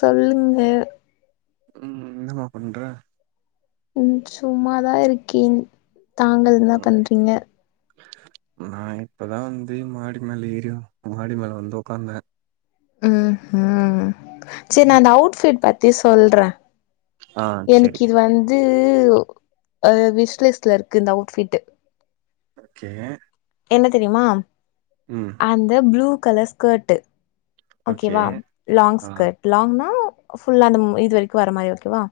சொல்லுங்க ம் என்னமா பண்ற ம் சும்மாதா இருக்கேன் தாங்கள் என்ன பண்றீங்க நா இப்பதா வந்து மாடி மேல ஏரி மாடி மேல வந்து உக்காந்தே ம் ஹ் செரி நா அந்த அவுட் ஃபிட் பத்தி சொல்றே ஆ செரி எனக்கு இது வந்து அது விஷ்லிஸ்ட்ல இருக்கு இந்த அவுட் ஃபிட்டு் ஓகே என்ன தெரியுமா ம் அந்த ப்ளூ கலர் ஸ்கெர்ட்டு ஓகே ஓகேவா லாங் ஆ ஸ்கர்ட் லாங்னா ஃபுல்லா அந்த இது வரைக்கு வரா மாரி ஓகேவா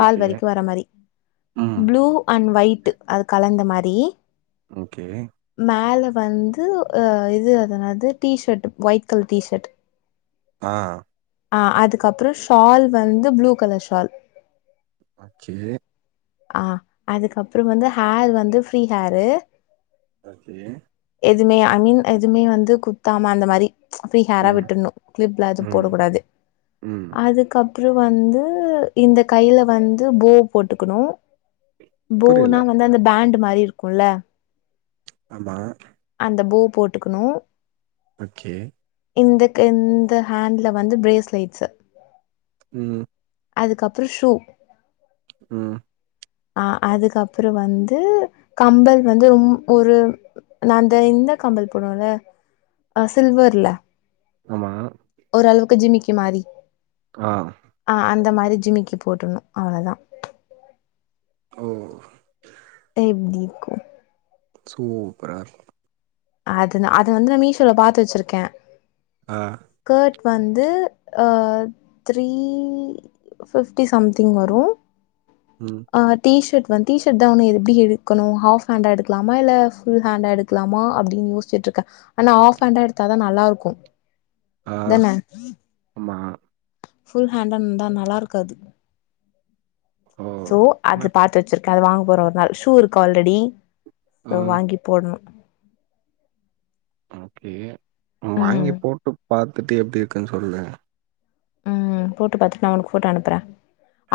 கால் ஓகே வரைக்கு வரா மாரி ம் ப்ளூ அண்ட் ஒயிட் அது கலந்த மாரி ஓகே மேல வந்து ஹ இது அது என்னது T shirt white colour T shirt ஆ அ அதுக்கு அப்றோ ஷால் வந்து ப்ளூ கலர் ஷால் ஓகே அ அதுக்கப்பறோ வந்து ஹேர் வந்து ஃப்ரீ ஹேரு ஓகே எதுவுமே ஐ மீன் எதுவுமே வந்து குத்தாம அந்த மாரி ஃப்ரீ ஹேரா ம் விட்டன்னு கிளிப்ல எதும் ம் போடக்கூடாது ம் அதுக்கப்பற வந்து இந்த கையில வந்து பூ போட்டுக்கணு பூ புரியல னா வந்து அந்த பேண்டு மாரி இருக்குல்ல ஆமா அந்த பூ போட்டுக்கணு ஓகே இந்த க இந்த ஹேண்ட்ல வந்து பிரேஸ் லைட்ஸ்சு ம் அதுக்கப்பற ஷூ ம் அ அதுக்கப்பற வந்து கம்பல் வந்து ரொம்ப ஒரு நா அந்த இந்த கம்பல் போடுவல்ல அ சில்வர்ல ஆமா ஒரு அளவுக்கு ஜிமிக்கி மாரி ஆ ஆ அந்த மாதிரி ஜிமிக்கு போட்டுண்ணு அவ்ளதா ஓ எப்டி இருக்கு சூப்பரா இருக் அது நா அது வந்து மீஷோல பாத்து வச்சிருக்கே ஆ ஸ்கர்ட் வந்து ஆ த்ரீ பிப்டி சம்த் திங் வரும் ம் ஹர்ட் டீஷர்ட் வந்து டீ ஷர்ட் தான் ஒன்னு இருக் எப்டி எடுக்கணும் ஹாஃப் ஹண்ட் எடுக்கலாமா இல்ல ஃபுல் ஹேண்ட் எடுக்கலாமா அப்டின்னு யோசிசுட்டு இருக்கேன் ஆனா ஹாஃப் ஹாண்ட்டா எடுத்தாதா நல்லா இருக்கும் ஆ இதானே ஆமா ஃபுல் ஹாண்டாருந்தா நல்லாருக்காது ஓ சோ அது பாத்துவச்சிருக்கேன் அது வாங்க போறேன் ஒரு நாள் ஷூ இருக்கு ஆல்ரெடி ஆ வாங்கி போடணும் ஓகே வாங்கி ம் போட்டு பாத்துட்டு எப்டி இருக்குன்னு சொல்லுங்க ம் போட்டு பாத்துட்டு நான் உனக்கு போட்டோ அனுப்புறேன்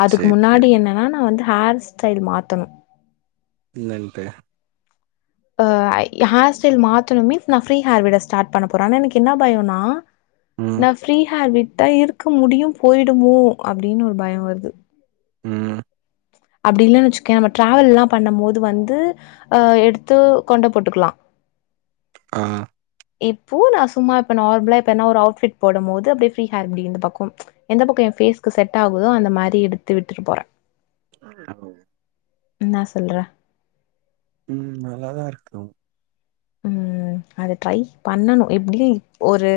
அதுக்கு சரி, சரி. முன்னாடி என்னன்னா நான் வந்து ஹார் ஸ்டைலு மாத்தனும் இன்னும் இல்ல ஆ ஹேர் ஸ்டைல் மாத்தணும் மீன்ஸ் நான் ஃப்ரீ ஹேர் விட ஸ்டார்ட் பண்ண போறன் ஆனா எனக்கு என்ன பயோன்னா ம், நா ஃப்ரீ ஹேர் விட்டா இருக்க முடியும் போயிடுமோ அப்டின்னு ஒரு பயம் வருது ம் அப்டி இல்லன்னு வச்சுக்கே நம்ம டிராவல் எல்லா பண்ணும் போது வந்து அ எடுத்து கொண்ட போட்டுக்கலா ஆ இப்போ நான் சும்மா இப்ப நார்மலா இப்ப என்ன ஒரு அவுட் ஃபிட் போடும் போது அப்டி ஃப்ரீ ஹேர் அடி இந்த பக்கம் எந்த பக்கம் என் பேஸ்கு செட் ஆகுதோ அந்த மாரி எடுத்து விட்டு போறேன் ஆ என்னா சொல்ற ம் நல்லாதான் இருக்கு ம் அது ட்ரை பண்ணணும் எப்டியே ஒரு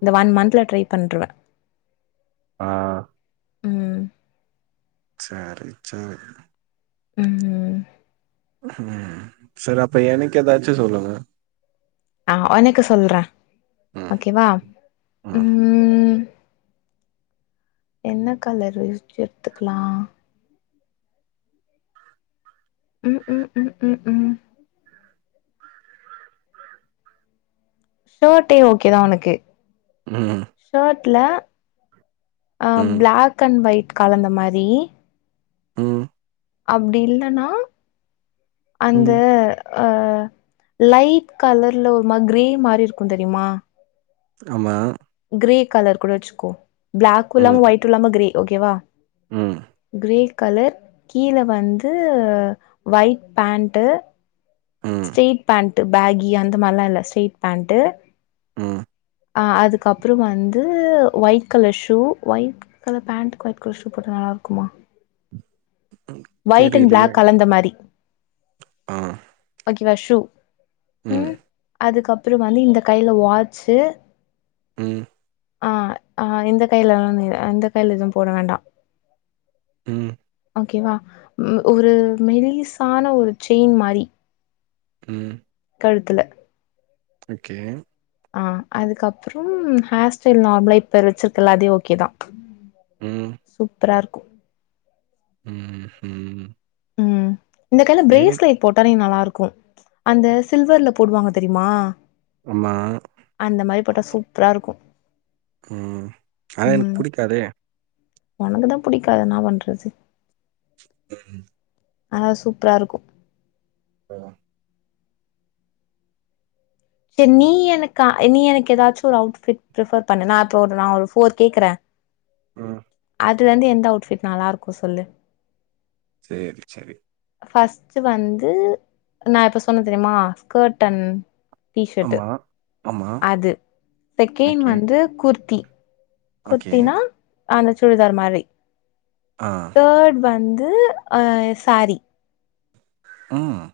இந்த ஒன் மந்த்ல ட்ரை பண்றுவேன் ஆ ம் சேரி சேரி ம் ம் செரி அப்ப எனக்கு எதாச்சு சொல்லுங்க ஆ ஒனக்கு சொல்றே ம். ஓகேவா ம் ம் ம் என்ன கலரு எடுத்துக்கலா [inaudible] ஷேர்ட்டே ஓகேதா ஒனக்கு ம் ஷேர்ட்ல ம். பிளாக் அண் ஒயிட் கலந்த மாரி ம் அப்டி இல்லன்னா அந்த ம். ஆ லைட் கலர்ல ஒரு மாரி க்ரே மாரி இருக்கும் தெரிமா ஆமா க்ரே கலர் கூட வச்சுக்கோ பிளாக் ம். இல்லாம ஒயிட் இல்லாம க்ரே ஓகேவா ம் க்ரே கலர் கீழ வந்து ஒயிட் பேண்ட்டு ம் ஸ்ட்ரெயிட் பேண்ட் பேகி அந்த மாரிலா இல்ல ஸ்ட்ரெயிட் பேண்டு ம் ஆ அதுக்கப்புறம் வந்து ஒயிட் கலர் ஷூ ஒயிட் அத பேண்ட்டுக்கு ஒயிட் கலர் ஷூ போட்ட நல்லா இருக்குமா தெரிலையே அந்த மாரி ஆ ஷூ ம் அதுக்கப்புரோ வந்து இந்த கையில வாட்சு ம் ஆ ஆ இந்த கையில வேணா அ இந்த கையில எதுவு போட வேண்டா ம் ஓகேவா ஒரு மெல்லிஸான ஒரு செயின் மாரி ம் கழுத்துல ஓகே ஆ அதுக்கப்புறம் ஹேர் ஸ்டைல் நார்மலா இப்ப வச்சிருக்குல்லா அதே ஓகேதா ம். சூப்பரா இருக்கு ம் ஹூம் ம் இந்த கையில பிரேஸ்லெட் போட்டாலே நல்லா இருக்கு அந்த சில்வர்ல போடுவாங்க தெரிமா ஆமா அந்த மாரி போட்டா சூப்பரா இருக்கு ம் ஆனா எனக்கு புடிக்காதே ஒனக்குதா புடிக்காது என்ன பண்றது ம் ஆனா சூப்பரா இருக்கு [unintelligible] சரி நீ எனக்கு நீ எனக்கு எதாச்சு ஒரு அவுட்ஃபிட் பிரிப்பர் பண்ணு நா அப்ரோ ஒரு நா ஒரு ஃபோர் கேக்குறே ம் அது வந்து எந்த அவுட்ஃபிட் நல்லா இருக்கு சொல்லு சேரி சேரி ஃபர்ஸ்ட்டு வந்து நா இப்போ சொன்ன தெரியுமா ஸ்கர்ட் அண்ட் டீஷர்ட்டு ஆமா ஆமா அது செகண்ட் ஓகே வந்து குர்த்தி ஓகே குர்த்தினா அந்த சுடிதார் மாரி ஆ தேர்ட் வந்து ஆ ஸேரி ம்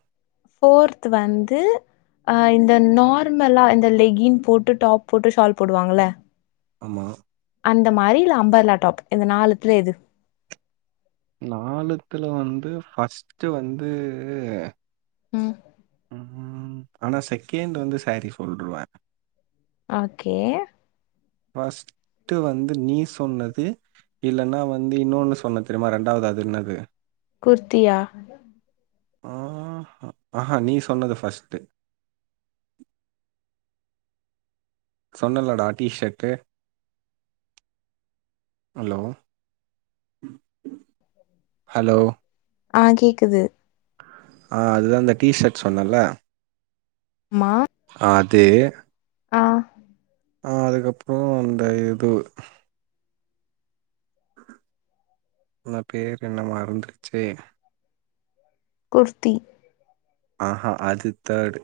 ஃபோர்த்து வந்து அ இந்த நார்மலா இந்த லெகின் போட்டு டாப் போட்டு ஷால் போடுவாங்கள ஆமா அந்த மாரி இல்ல அம்பர்லா டாப் இந்த நாலுத்துல எது நாலுத்துல வந்து ஃபர்ஸ்ட்டு வந்து ம் ம் ஆனா செகேண்ட் வந்து சேரீ சொல்ருவே ஓகே பஸ்ட்டு வந்து நீ சொன்னது இல்லன்னா வந்து இன்னொன்னு சொன்ன தெரியுமா ரெண்டாவது அது என்னது குர்த்தியா ஆ அஹ நீ சொன்னது ஃபர்ஸ்ட்டு சொன்னல்லடா டிஷர்ட்டு ஹலோ ஹலோ ஆ கேக்குது ஆ அதுதான் அந்த டீஷர்ட் சொன்னேல்ல மா அதே ஆ ஆ அதுக்கப்புறோ இந்த இது அ பேர் என்ன மறந்துருச்சே குர்த்தி ஆஹா அது தேர்டு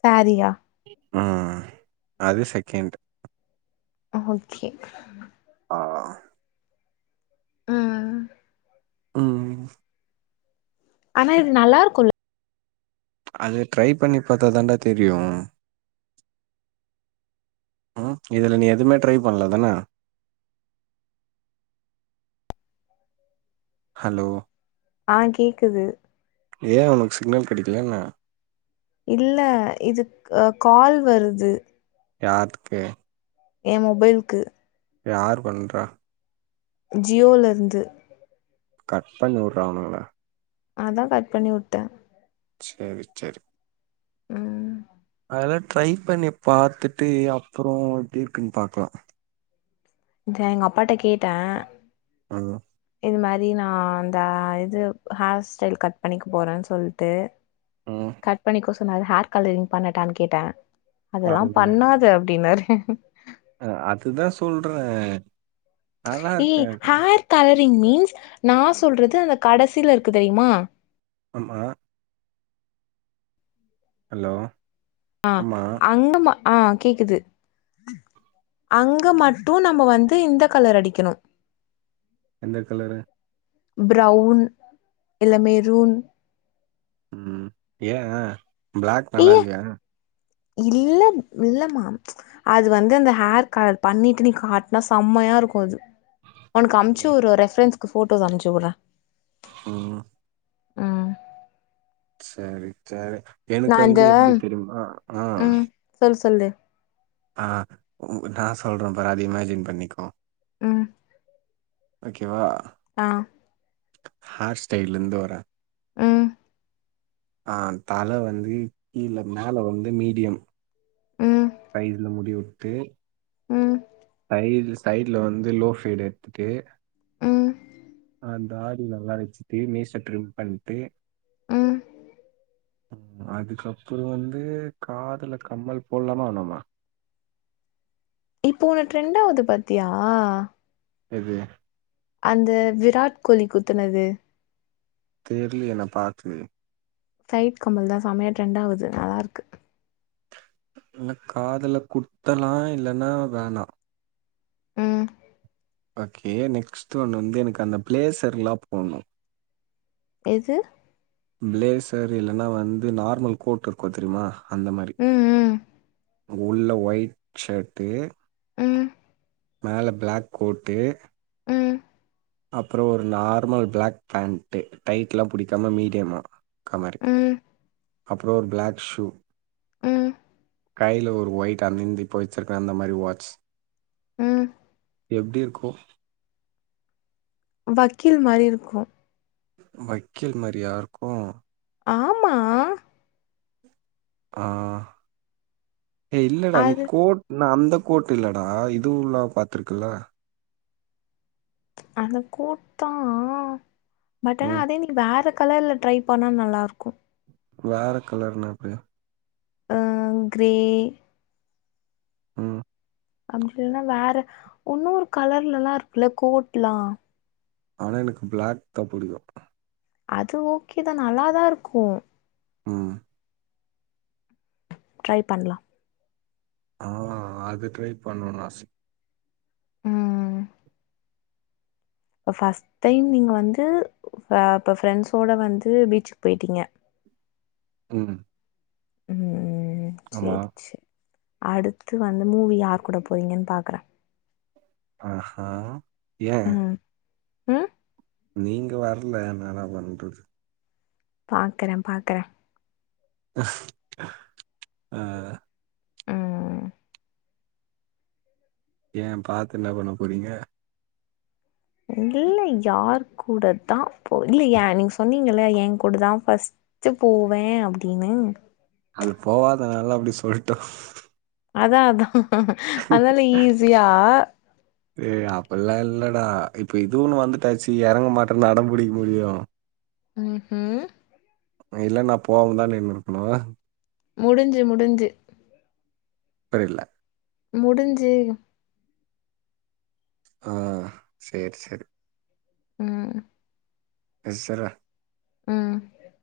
ஸரீயா ஆ ஆ அது செகண்ட் ஓகே ஆ ஆ ம் ம் ம் ம் ஆனா இது நல்லா இருக்குல்ல அது ட்ரை பண்ணி பாத்தா தாண்டா தெரியு ம் இதுல நீ எதுவுமே ட்ரை பண்ணல தானா ஹலோ ஆ கேக்குது ஏன் உனக்கு சிக்னல் கிடைக்கலயா என்ன இல்ல இதுக்கு கால் வருது யாத்கே ஏ மொபைல்கு யார் பண்றா ஜியோல இருந்து கட் பண்ணிவுட்றா ஆவணுங்கள அதா கட் பண்ணி உட்டே சேரி சேரி ஆ அதெல்லா ட்ரை பண்ணி பாத்துட்டு அப்புறோ எப்டி இருக்குன்னு பாக்கலா நா எங்க அப்பாட்ட கேட்டே ம் இந்த மாரி நான் அந்த இது ஹேர் ஸ்டைல் கட் பண்ணிக்க போறேன்னு சொல்ட்டு ம் கட் பண்ணிக்கோ சொன்னாரு ஹேர் கலரிங் பண்ணட்டான்னு கேட்டே அதெல்லா காது வலி பண்ணாத அப்டின்னாரு அ அதுதா சொல்றே நல்லா ஏ இருக்காது ஹேர் கலரிங் மீன்ஸ் நா சொல்றது அந்த கடைசியில இருக்கு தெரியுமா ஆமா ஹலோ அ ஆமா அங்கமா அ கேக்குது அங்க மட்டு நம்ப வந்து இந்த கலர் அடிக்கணு எந்த கலரு பிரவுன் இல்ல மெருன் ம் ஏன் பிளாக் ஏய நல்லாயில்லயா இல்ல இல்ல மா அது வந்து அந்த ஹேர் கலர் பண்ணிட்டு நீ காட்னா செம்மையா இருக்கு அது ஒனக்கு அம்ச்சு ம் உட்ற ரெஃபரன்ஸ்கு போட்டோஸ் அனுப்ச்சு உட்றே ம் ம் ம் செரி சேரி எனக்கு நா வந்து இந்த எப்டி தெரியுமா அ ம் சொல்லு சொல்லு அ உனக்கு நா சொல்ற பாரு அது இமேஜின் பண்ணிக்கோ ம் ஓகேவா அ ஹார்ஸ்டைல இருந்து வரே ம் அ தல வந்து கீழ மேல வந்து மீடியம் ம் சைட்ல முடி உட்டு ம் சைடு சைட்ல வந்து லோ ஃபீடு எத்துட்டு ம் அந்த தாடி நல்லா வெச்சிட்டு மீச ட்றும் பண்ட்டு ம் அதுக்கப்றோ வந்து க் காதுல கம்மல் போட்லாமா வேணாமா இப்போ ஒன்னு ட்ரெண்ட் ஆவுது பாத்தியா எது அந்த விராட் கோலி குத்துனது தெர்லியே நா பாக்லயே சைட் கம்பல் தா செமையா ட்ரெண்ட் ஆவுது நல்லா இருக்கு இன்ன காதுல குத்தலா இல்லன்னா வேணா ம் ஓகே நெக்ஸ்ட் வன் வந்து எனக்கு அந்த ப்ளேஸ்ர்லா போட்ணு எது ப்ளேசர் இல்லன்னா வந்து நார்மல் கோட் இருக்கு தெரிய்மா அந்த மாரி ம் ம் உள்ள வய்ட் ஷேர்ட்டு ம் மேல ப்ளாக் கோட்டு ம் அப்றோ ஒரு நார்மல் ப்ளாக் பேண்ட்டு டைட் லா புடிக்காம மீடியமா அது மாரி ம் அப்பறோ ஒரு ப்ளாக் ஷூ ம் கைல ஒரு வயிட் டர்னிங் தி போட்ஸ் இருக்குற அந்த மாதிரி வாட்ச் ம் எப்டி இருக்கு வக்கீல் மாரி இருக்கு வக்கீல் மாரியா இருக்கு ஆமா ஆ எ இல்லடா நீ அது கோட் இல்ல அந்த கோட் இல்லடா இதுவும்ல்ல பாத்துருக்குல்ல அத கூட்டா பட் ஆனா ம் அதே இன்னெக்கி வேற கலர்ல ட்ரை பண்ணா நல்லாயிருக்கு வேற கலர்ன்னா எது ஆ க்ரே ம் அப்டி இல்லன்னா வேற உன்னோரு கலர்ல எல்லா இருக்குல்ல கோட் எலா ஆனா எனக்கு பிளாக் தா புடிக்கு அது ஓகே தா நல்லா தா இருக்கு ம் ட்ரை பண்ணலா ஆ அது ட்ரை பண்ணணு ஆச ம் ம் இப்ப ஃபர்ஸ்ட் டைம் நீங்க வந்து இப்போ ஃப்ரெண்ட்ஸோட வந்து பீச்சுக்கு போயிட்டீங்க ம் ம் ம் ம் ஆமா சேரி சேரி அடுத்து வந்து நீங்க யார் கூட போவிங்கன்னு பாக்குறே அ ஆ ஏ ஆ நீங்க வரல நா என்ன பண்றது பாக்கறே பாக்கறே ஆ ம் ஏ பாத்து என்ன பண்ண போறீங்க இல்லா யார் கூட தா போ இ இல்ல ஏ நீங்க சொன்னீங்கள எ கூட தா பஸ்ட் டு போவேன்னு அப்டின்னு அது போவாததுனால்ல தா அப்டி சொல்லிட்டோ அதா அதா அதனால ஈஸியா ஏ அப்டில்லா இல்லடா இப்ப இதும் வந்துட்டாச்சு இறங்க மாட்டேன்னு அடம் பிடிக்க முடியு ம் ம் இல்ல நா போவமனுதா நின்னுருக்கனு முடிஞ்சு முடிஞ்சு புரில முடிஞ்சு ஆ சேரி சேரி ம் ஏ சாரா ம்